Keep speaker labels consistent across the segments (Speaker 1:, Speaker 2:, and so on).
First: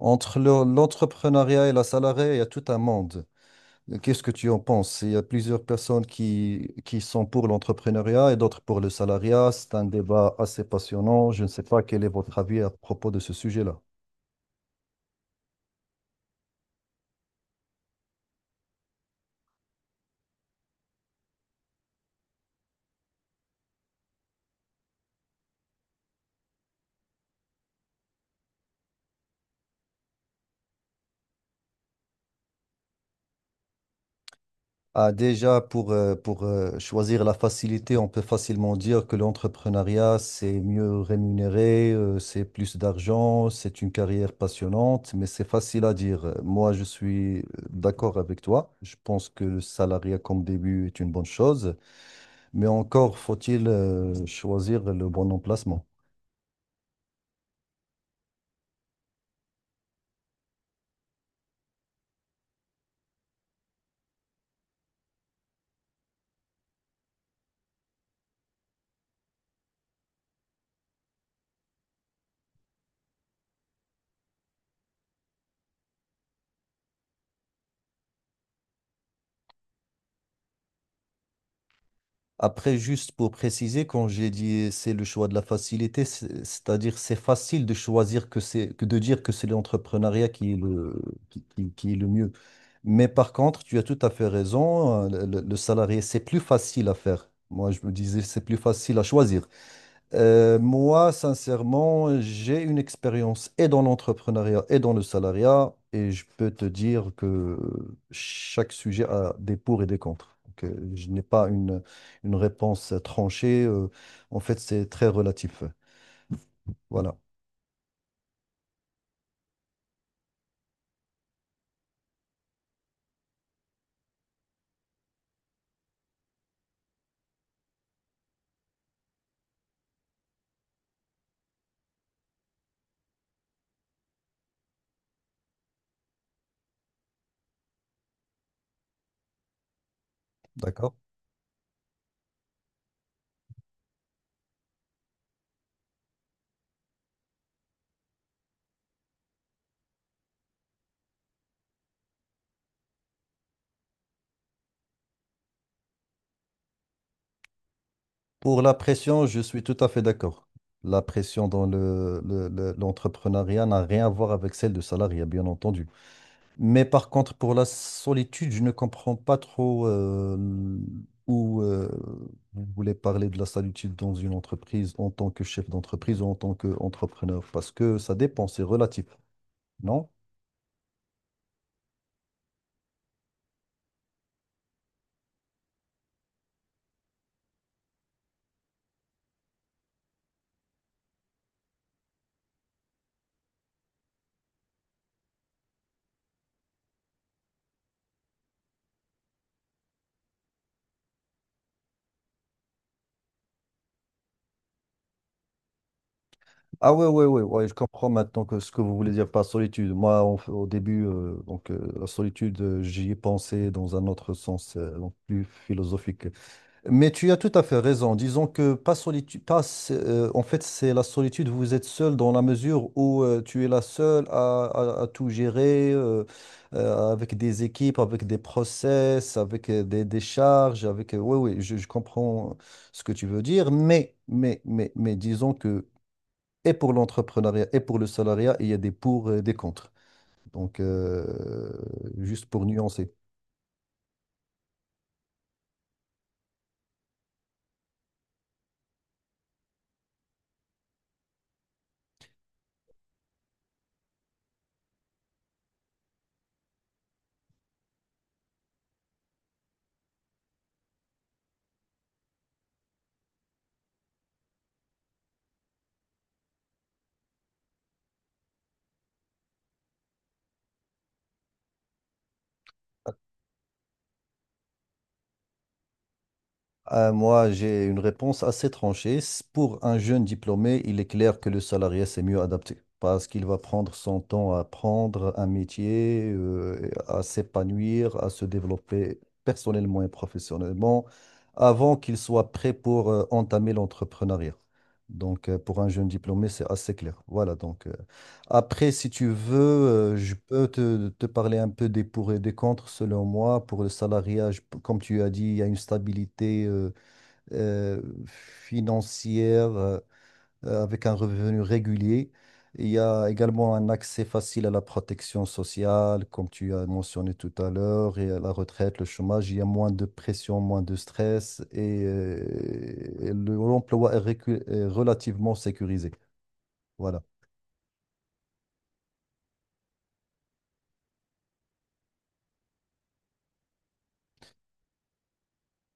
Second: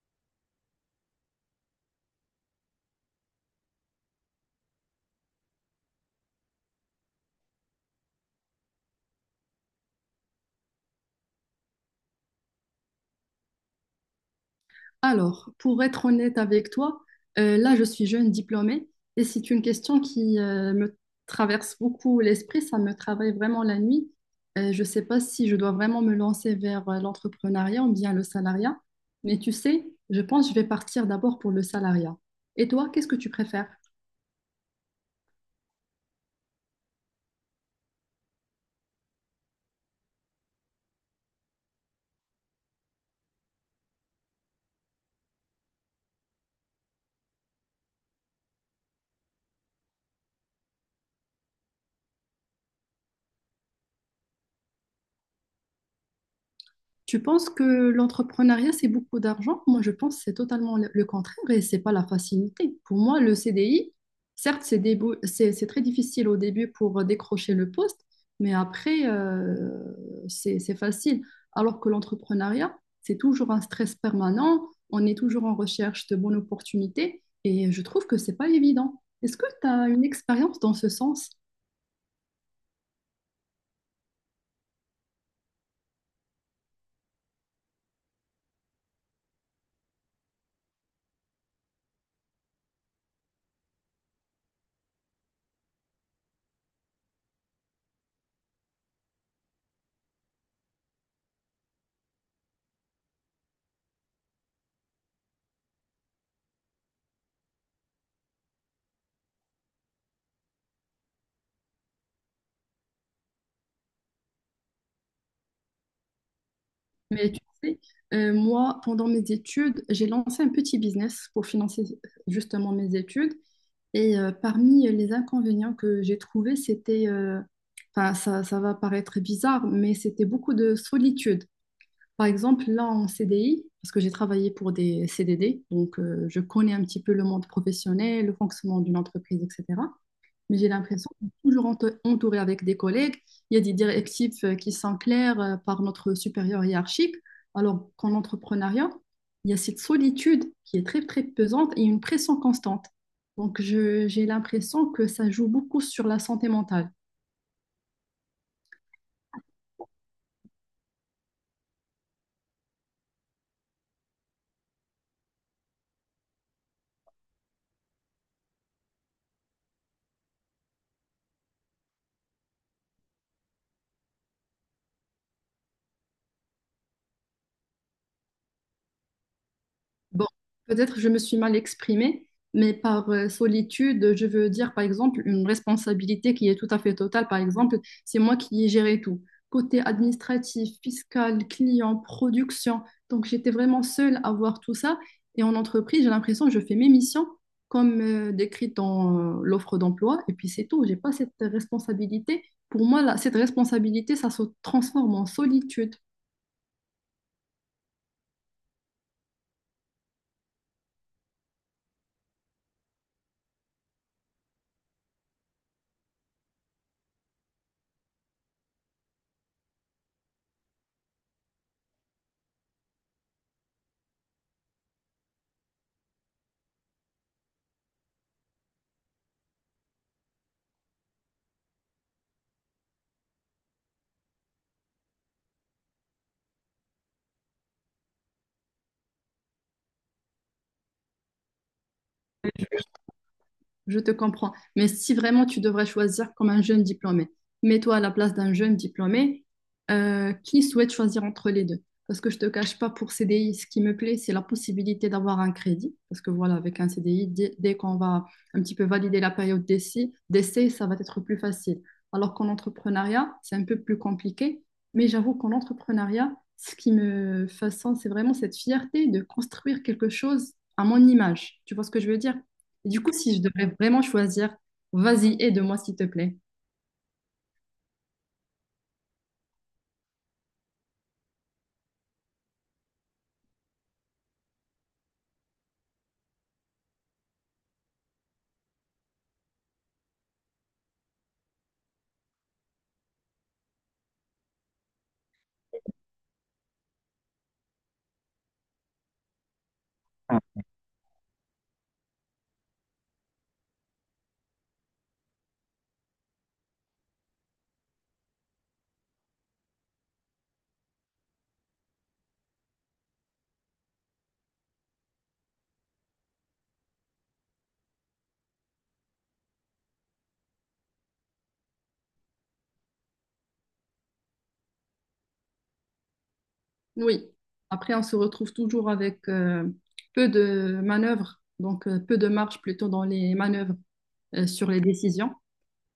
Speaker 1: Entre l'entrepreneuriat et la salariée, il y a tout un monde. Qu'est-ce que tu en penses? Il y a plusieurs personnes qui sont pour l'entrepreneuriat et d'autres pour le salariat. C'est un débat assez passionnant. Je ne sais pas quel est votre avis à propos de ce sujet-là.
Speaker 2: Alors, pour être honnête avec toi, là, je suis jeune diplômée et c'est une question qui me traverse beaucoup l'esprit, ça me travaille vraiment la nuit. Je ne sais pas si je dois vraiment me lancer vers l'entrepreneuriat ou bien le salariat, mais tu sais, je pense que je vais partir d'abord pour le salariat. Et toi, qu'est-ce que tu préfères?
Speaker 1: Ah, déjà, pour choisir la facilité, on peut facilement dire que l'entrepreneuriat, c'est mieux rémunéré, c'est plus d'argent, c'est une carrière passionnante, mais c'est facile à dire. Moi, je suis d'accord avec toi. Je pense que le salariat comme début est une bonne chose, mais encore faut-il choisir le bon emplacement.
Speaker 2: Tu penses que l'entrepreneuriat, c'est beaucoup d'argent? Moi, je pense que c'est totalement le contraire et c'est pas la facilité. Pour moi, le CDI, certes, c'est très difficile au début pour décrocher le poste, mais après, c'est facile. Alors que l'entrepreneuriat, c'est toujours un stress permanent, on est toujours en recherche de bonnes opportunités et je trouve que c'est pas évident. Est-ce que tu as une expérience dans ce sens?
Speaker 1: Après, juste pour préciser, quand j'ai dit c'est le choix de la facilité, c'est-à-dire c'est facile de choisir que c'est que de dire que c'est l'entrepreneuriat qui est le qui est le mieux. Mais par contre, tu as tout à fait raison, le salarié, c'est plus facile à faire. Moi, je me disais c'est plus facile à choisir. Moi, sincèrement, j'ai une expérience et dans l'entrepreneuriat et dans le salariat, et je peux te dire que chaque sujet a des pour et des contre. Donc, je n'ai pas une réponse tranchée. En fait, c'est très relatif. Voilà,
Speaker 2: Mais tu sais, moi, pendant mes études, j'ai lancé un petit business pour financer justement mes études. Et parmi les inconvénients que j'ai trouvés, c'était, enfin, ça va paraître bizarre, mais c'était beaucoup de solitude. Par exemple, là en CDI, parce que j'ai travaillé pour des CDD, donc je connais un petit peu le monde professionnel, le fonctionnement d'une entreprise, etc. Mais j'ai
Speaker 1: d'accord.
Speaker 2: l'impression qu'on est toujours entouré avec des collègues. Il y a des directives qui sont claires par notre supérieur hiérarchique, alors qu'en entrepreneuriat, il y a cette solitude qui est très, très pesante et une pression constante. Donc, j'ai l'impression que ça joue beaucoup sur la santé mentale.
Speaker 1: Pour la pression, je suis tout à fait d'accord. La pression dans l'entrepreneuriat n'a rien à voir avec celle du salariat, bien entendu. Mais par contre, pour la solitude, je ne comprends pas trop où vous voulez parler de la solitude dans une entreprise en tant que chef d'entreprise ou en tant qu'entrepreneur, parce que ça dépend, c'est relatif, non?
Speaker 2: Bon, peut-être je me suis mal exprimée, mais par solitude, je veux dire par exemple une responsabilité qui est tout à fait totale. Par exemple, c'est moi qui ai géré tout. Côté administratif, fiscal, client, production. Donc j'étais vraiment seule à voir tout ça. Et en entreprise, j'ai l'impression que je fais mes missions comme décrites dans l'offre d'emploi. Et puis c'est tout. J'ai pas cette responsabilité. Pour moi, là, cette responsabilité, ça se transforme en solitude.
Speaker 1: Ah, ouais, ouais, ouais, ouais, je comprends maintenant que ce que vous voulez dire par solitude. Moi, en au début, la solitude, j'y ai pensé dans un autre sens, donc plus philosophique. Mais tu as tout à fait raison. Disons que pas solitude, pas, en fait, c'est la solitude. Vous êtes seul dans la mesure où tu es la seule à tout gérer avec des équipes, avec des process, avec des charges, avec. Oui, oui, je comprends ce que tu veux dire. Mais, disons que et pour l'entrepreneuriat et pour le salariat, il y a des pour et des contre. Donc, juste pour nuancer.
Speaker 2: Je te comprends. Mais si vraiment tu devrais choisir comme un jeune diplômé, mets-toi à la place d'un jeune diplômé qui souhaite choisir entre les deux. Parce que je ne te cache pas, pour CDI, ce qui me plaît, c'est la possibilité d'avoir un crédit. Parce que voilà, avec un CDI, dès qu'on va un petit peu valider la période d'essai, ça va être plus facile. Alors qu'en entrepreneuriat, c'est un peu plus compliqué. Mais j'avoue qu'en entrepreneuriat, ce qui me façonne, c'est vraiment cette fierté de construire quelque chose à mon image. Tu vois ce que je veux dire? Et du coup, si je devrais vraiment choisir, vas-y, aide-moi, s'il te plaît.
Speaker 1: Moi, j'ai une réponse assez tranchée. Pour un jeune diplômé, il est clair que le salarié, c'est mieux adapté parce qu'il va prendre son temps à apprendre un métier, à s'épanouir, à se développer personnellement et professionnellement avant qu'il soit prêt pour entamer l'entrepreneuriat. Donc, pour un jeune diplômé, c'est assez clair. Voilà, donc, après, si tu veux, je
Speaker 2: Ah,
Speaker 1: peux te parler un peu des pour et des contre, selon moi. Pour le salariat, comme tu as dit, il y a une stabilité. Euh, Financière avec un revenu régulier. Il y a également un accès facile à la protection sociale, comme tu as mentionné tout à l'heure, et à la retraite, le chômage. Il y a moins de pression, moins de stress et l'emploi est relativement sécurisé. Voilà.
Speaker 2: Oui. Après, on se retrouve toujours avec peu de manœuvres, donc peu de marge plutôt dans les manœuvres sur les décisions.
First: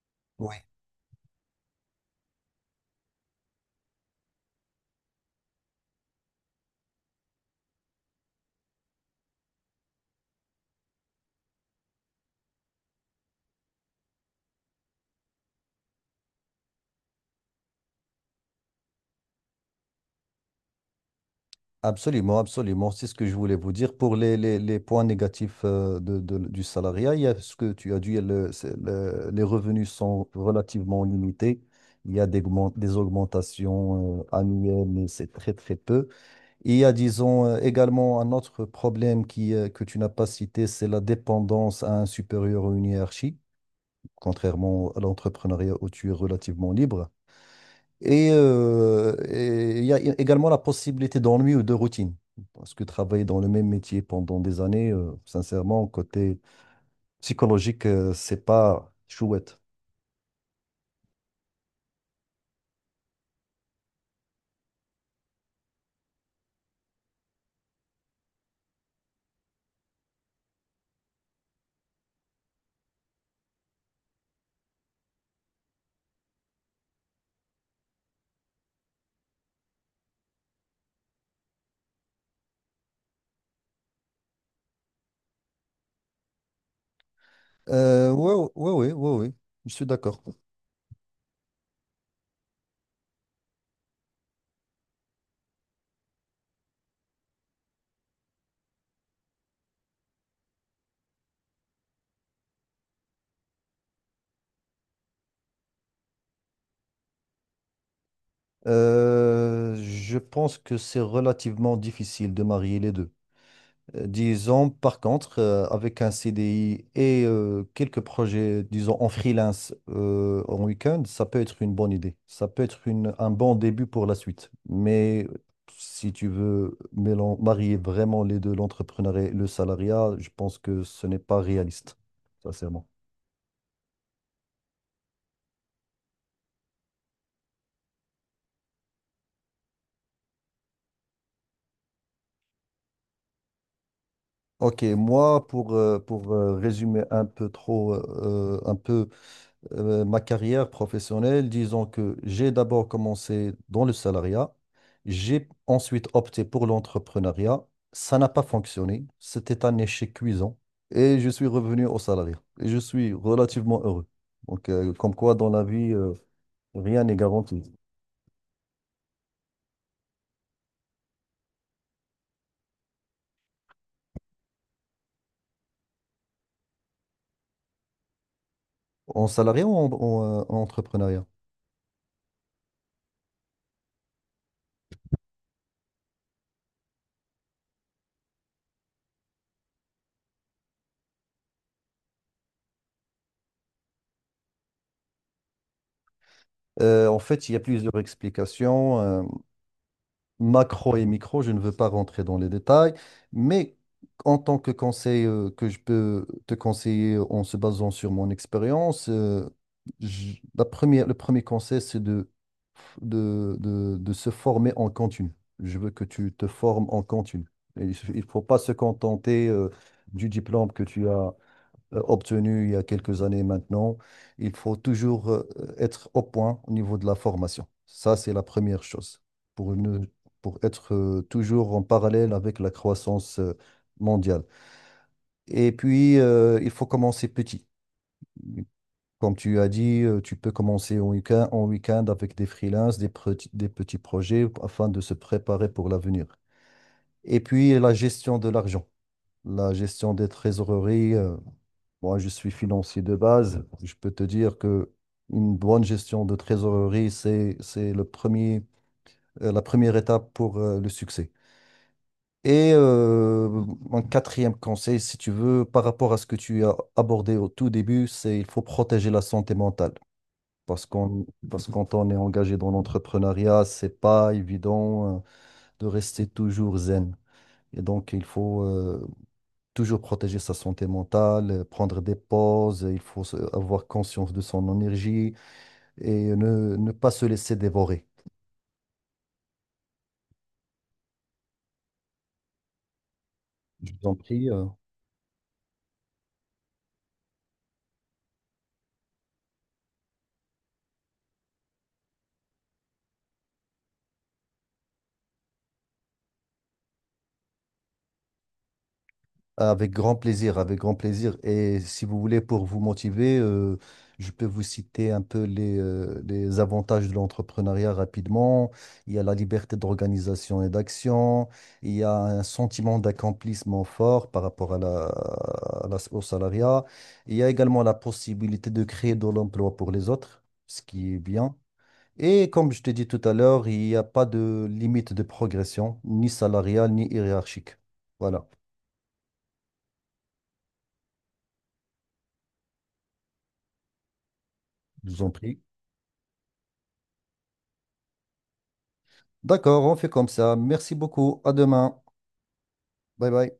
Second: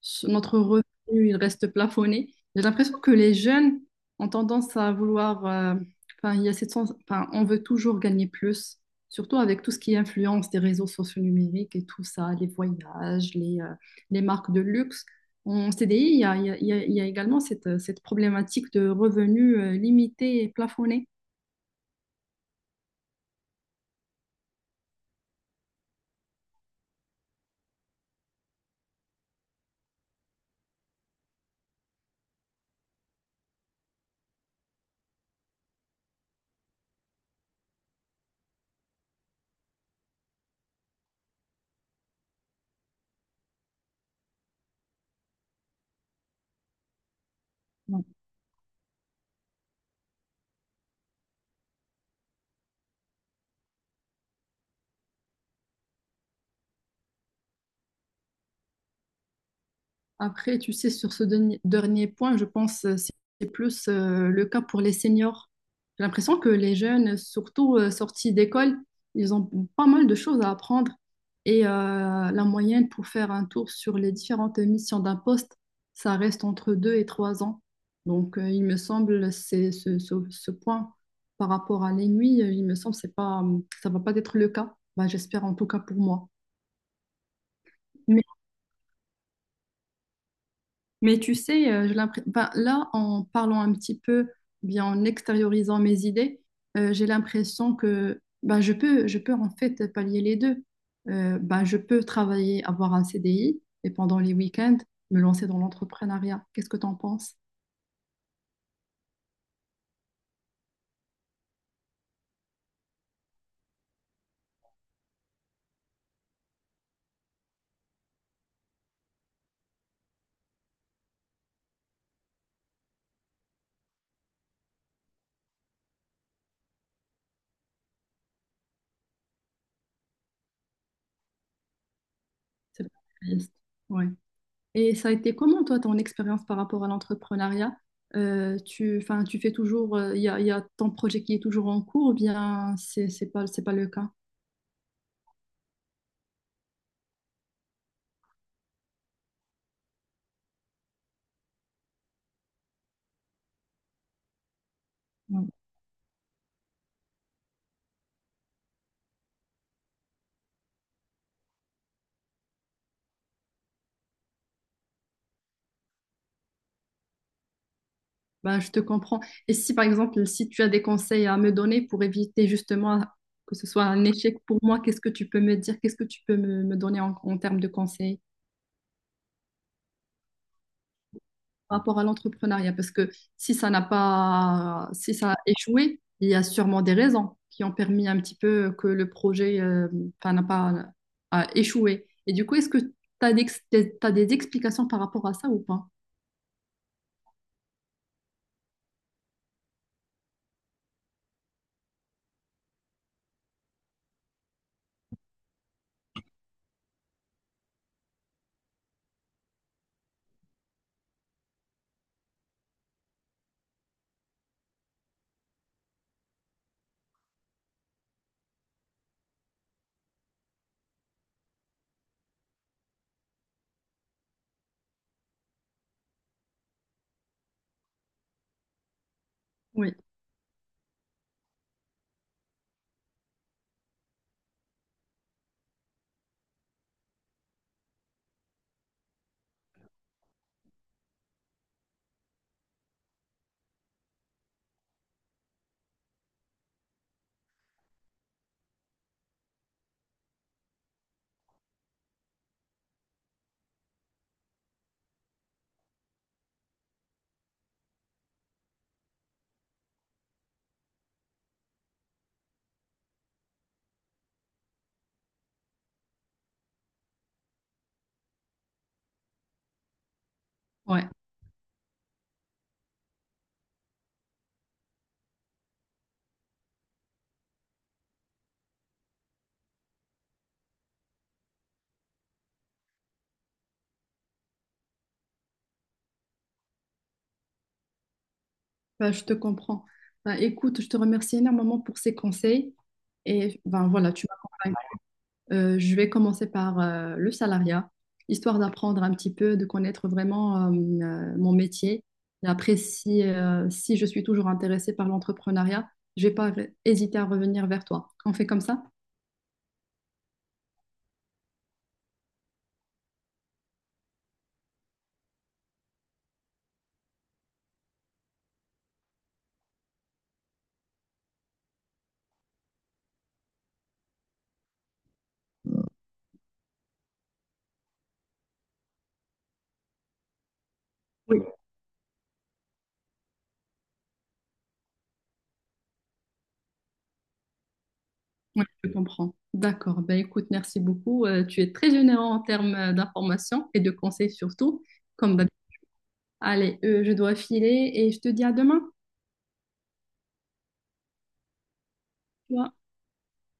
Speaker 2: Notre revenu, il reste plafonné. J'ai l'impression que les jeunes ont tendance à vouloir, enfin, il y a cette enfin, on veut toujours gagner plus, surtout avec tout ce qui influence des réseaux sociaux numériques et tout ça, les voyages, les marques de luxe. En CDI, il y a également cette problématique de revenus, limités et plafonnés.
Speaker 1: Absolument, absolument. C'est ce que je voulais vous dire. Pour les points négatifs de, du salariat, il y a ce que tu as dit, les revenus sont relativement limités. Il y a des augmentations annuelles, mais c'est très, très peu. Et il y a, disons, également un autre problème que tu n'as pas cité, c'est la dépendance à un supérieur ou une hiérarchie, contrairement à l'entrepreneuriat où tu es relativement libre. Et il y a également la possibilité d'ennui ou de routine. Parce que travailler dans le même métier pendant des années, sincèrement, côté psychologique, c'est pas chouette.
Speaker 2: Après, tu sais, sur ce dernier point, je pense c'est plus le cas pour les seniors. J'ai l'impression que les jeunes, surtout sortis d'école, ils ont pas mal de choses à apprendre. Et la moyenne pour faire un tour sur les différentes missions d'un poste, ça reste entre 2 et 3 ans. Donc, il me semble, c'est ce point par rapport à l'ennui, il me semble, que c'est pas, ça va pas être le cas. Ben, j'espère en tout cas pour moi.
Speaker 1: Ouais, ouais, ouais, ouais, ouais, je suis d'accord.
Speaker 2: Mais tu sais, ben, là, en parlant un petit peu, bien en extériorisant mes idées, j'ai l'impression que ben, je peux en fait pallier les deux. Ben, je peux travailler, avoir un CDI et pendant les week-ends, me lancer dans l'entrepreneuriat. Qu'est-ce que tu en penses?
Speaker 1: Je pense que c'est relativement difficile de marier les deux. Disons, par contre, avec un CDI et quelques projets, disons, en freelance en week-end, ça peut être une bonne idée. Ça peut être un bon début pour la suite. Mais si tu veux marier vraiment les deux, l'entrepreneuriat et le salariat, je pense que ce n'est pas réaliste,
Speaker 2: C'est
Speaker 1: sincèrement.
Speaker 2: pas réaliste. Ouais. Et ça a été comment, toi, ton expérience par rapport à l'entrepreneuriat? Enfin, tu fais toujours, y a ton projet qui est toujours en cours ou bien c'est pas, c'est pas le cas?
Speaker 1: Ok, moi, pour résumer un peu trop, un peu ma carrière professionnelle, disons que j'ai d'abord commencé dans le salariat,
Speaker 2: Ouais.
Speaker 1: j'ai ensuite opté pour l'entrepreneuriat. Ça n'a pas fonctionné, c'était un échec cuisant et je suis revenu au salariat et je suis relativement heureux. Donc, comme quoi dans la vie, rien n'est garanti.
Speaker 2: Bah, je te comprends. Et si, par exemple, si tu as des conseils à me donner pour éviter justement que ce soit un échec pour moi, qu'est-ce que tu peux me dire? Qu'est-ce que tu peux me donner en termes de conseils
Speaker 1: En salariat ou en entrepreneuriat?
Speaker 2: par rapport à l'entrepreneuriat? Parce que si ça a échoué, il y a sûrement des raisons qui ont permis un petit peu que le projet, enfin, n'a pas a échoué. Et du coup, est-ce que tu as des, t'as des explications par rapport à ça ou pas?
Speaker 1: En fait, il y a plusieurs explications. Macro et micro, je ne veux pas rentrer dans les détails, mais en tant que conseil que je peux te conseiller en se basant sur mon expérience, la première, le premier conseil, c'est de se former en continu. Je veux que tu te formes en continu. Et il ne faut pas se contenter du diplôme que tu as obtenu il y a quelques années maintenant. Il faut toujours être au point au niveau de la formation. Ça, c'est la première chose pour
Speaker 2: Oui,
Speaker 1: ne- pour être toujours en parallèle avec la croissance mondiale. Et puis, il faut commencer petit. Comme tu as dit, tu peux commencer en week-end avec des freelances, des petits projets afin de se préparer pour l'avenir. Et puis, la gestion de l'argent, la gestion des trésoreries. Moi, je suis financier de base. Je peux te dire que une bonne gestion de trésorerie, c'est le premier, la première étape pour le succès. Et un quatrième conseil, si tu veux, par rapport à ce que tu as abordé au tout début, c'est il faut protéger la santé mentale. Parce
Speaker 2: ouais.
Speaker 1: qu'on, parce que quand on est engagé dans l'entrepreneuriat, c'est pas évident de rester toujours zen. Et donc, il faut toujours protéger sa santé mentale, prendre des pauses, il faut avoir conscience de son énergie et ne pas se laisser dévorer.
Speaker 2: Ben, je te comprends. Ben, écoute, je te remercie énormément pour ces conseils. Et ben,
Speaker 1: Je vous
Speaker 2: voilà,
Speaker 1: en
Speaker 2: tu m'as
Speaker 1: prie.
Speaker 2: convaincue. Je vais commencer par le salariat, histoire d'apprendre un petit peu, de connaître vraiment mon métier. Et après, si, si je suis toujours intéressée par l'entrepreneuriat, je vais pas hésiter à revenir vers toi. On fait comme ça?
Speaker 1: Avec grand plaisir, avec grand plaisir. Et si vous voulez, pour vous motiver, je peux vous citer un peu les avantages de l'entrepreneuriat rapidement. Il y a la liberté d'organisation et d'action. Il y a un sentiment d'accomplissement fort par rapport à au salariat. Il y a également la possibilité de créer de l'emploi pour les autres, ce qui est
Speaker 2: Oui.
Speaker 1: bien. Et comme je t'ai dit tout à l'heure, il n'y a pas de limite de progression, ni salariale, ni hiérarchique. Voilà,
Speaker 2: Oui, je comprends. D'accord. Ben, écoute, merci beaucoup. Tu es très généreux en termes d'informations et de conseils surtout,
Speaker 1: je vous en
Speaker 2: comme
Speaker 1: prie.
Speaker 2: Allez, je dois filer et je te dis à demain.
Speaker 1: D'accord, on fait comme ça. Merci beaucoup. À demain.
Speaker 2: Tu vois.
Speaker 1: Bye bye.